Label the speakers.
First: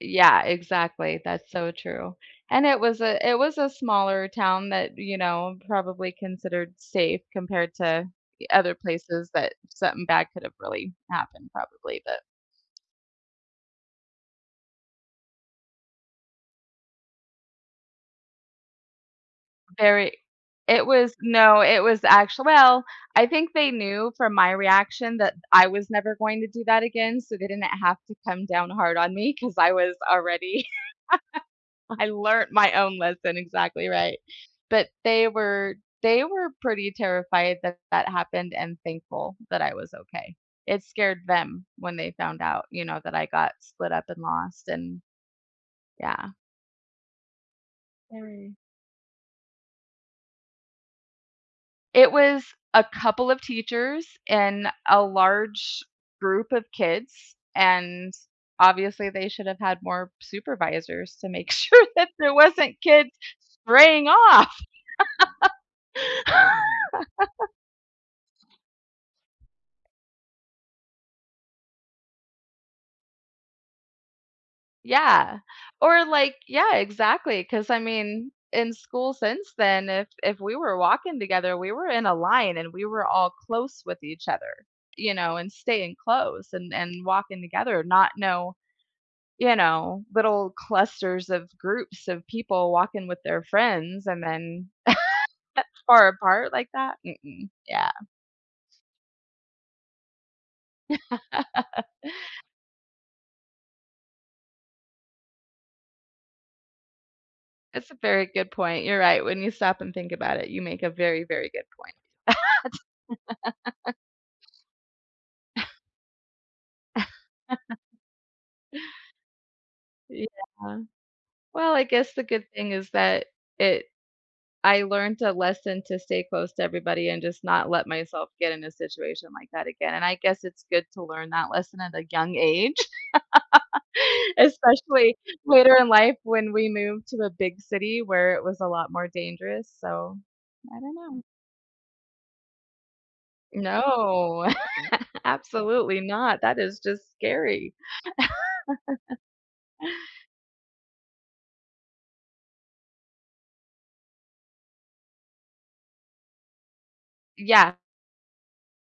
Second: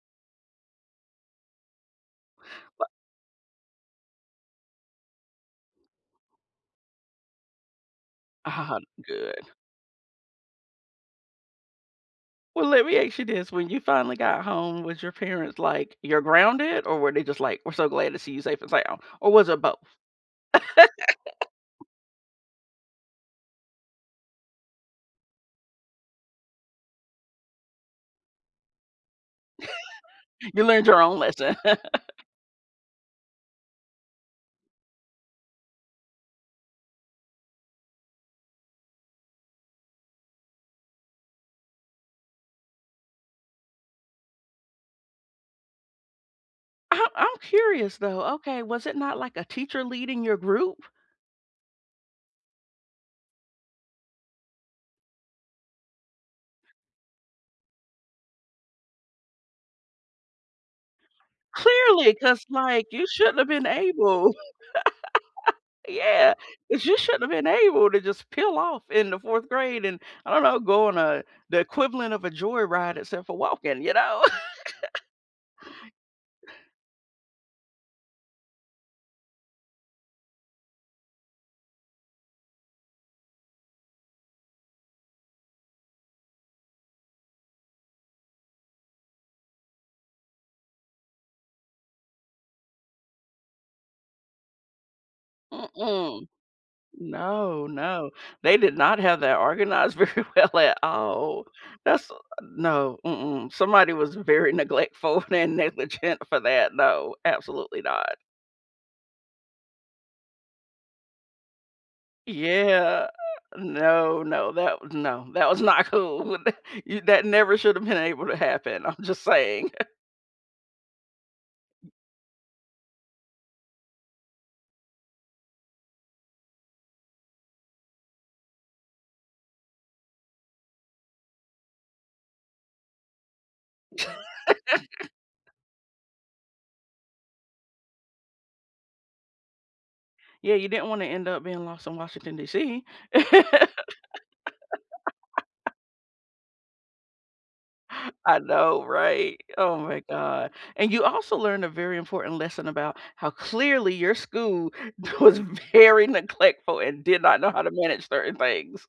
Speaker 1: Yeah, exactly, that's so true. And it
Speaker 2: Wha
Speaker 1: was a it was a smaller town that, you know, probably considered safe compared to other places
Speaker 2: Good.
Speaker 1: that something bad could have really happened probably, but
Speaker 2: Well, let me ask you this. When you finally got home with your parents, like, "You're grounded," or were they just like, "We're so glad to see you safe and sound," or was it both?
Speaker 1: Very it was no, it was actual well, I think they knew from my reaction that I was never going to do that again, so they didn't have to come down hard on me 'cause I was
Speaker 2: You
Speaker 1: already.
Speaker 2: learned your own lesson.
Speaker 1: I learned my own lesson, exactly, right. But they were they were pretty terrified that that happened and thankful that I was okay. It scared them when they found out, you know, that I got split up and lost, and, yeah.
Speaker 2: I'm I'm curious though,
Speaker 1: Very.
Speaker 2: okay, was it not like a teacher leading your group?
Speaker 1: It was a couple of teachers and a large group of kids, and, obviously, they should have had more supervisors to make sure that
Speaker 2: Clearly,
Speaker 1: there
Speaker 2: 'cause
Speaker 1: wasn't
Speaker 2: like you
Speaker 1: kids
Speaker 2: shouldn't have been
Speaker 1: straying
Speaker 2: able
Speaker 1: off.
Speaker 2: Yeah, 'cause you shouldn't have been able to just peel off in the 4th grade and I don't know, go on a the equivalent of a joy ride except for walking, you know?
Speaker 1: Yeah. Or like Yeah, exactly, 'cause I mean, in school since then, if if we were walking together, we were in a line, and we were all close with each other, you know, and staying close and and walking together, not no you know, little clusters of groups of people walking with their friends and then far
Speaker 2: Mm-mm.
Speaker 1: apart like that? Mm-mm.
Speaker 2: No,
Speaker 1: Yeah.
Speaker 2: no, they did not have that organized very well at all. That's a No, mm-mm, somebody was very neglectful and negligent for that, no, absolutely
Speaker 1: That's a
Speaker 2: not.
Speaker 1: very good point, you're right. When you stop and think about it, you make a very, very good point.
Speaker 2: Yeah, no, no, that was no, that was not cool. You that never should have been able to happen, I'm just saying.
Speaker 1: Yeah. Well, I guess the good thing is that it I learned a lesson to stay close to everybody and just not let myself get in a situation like that again, and I guess it's good to learn that lesson at a young age, especially later in life when we moved to a big city where it was a lot more dangerous, so
Speaker 2: Yeah, you
Speaker 1: I
Speaker 2: didn't
Speaker 1: don't
Speaker 2: want to
Speaker 1: know.
Speaker 2: end up being lost in Washington, D.C.
Speaker 1: No. Absolutely not, that is just scary.
Speaker 2: I know, right? Oh my god. And you also learned a very important lesson about how clearly your school was very neglectful and did not know how to
Speaker 1: Yeah.
Speaker 2: manage certain things.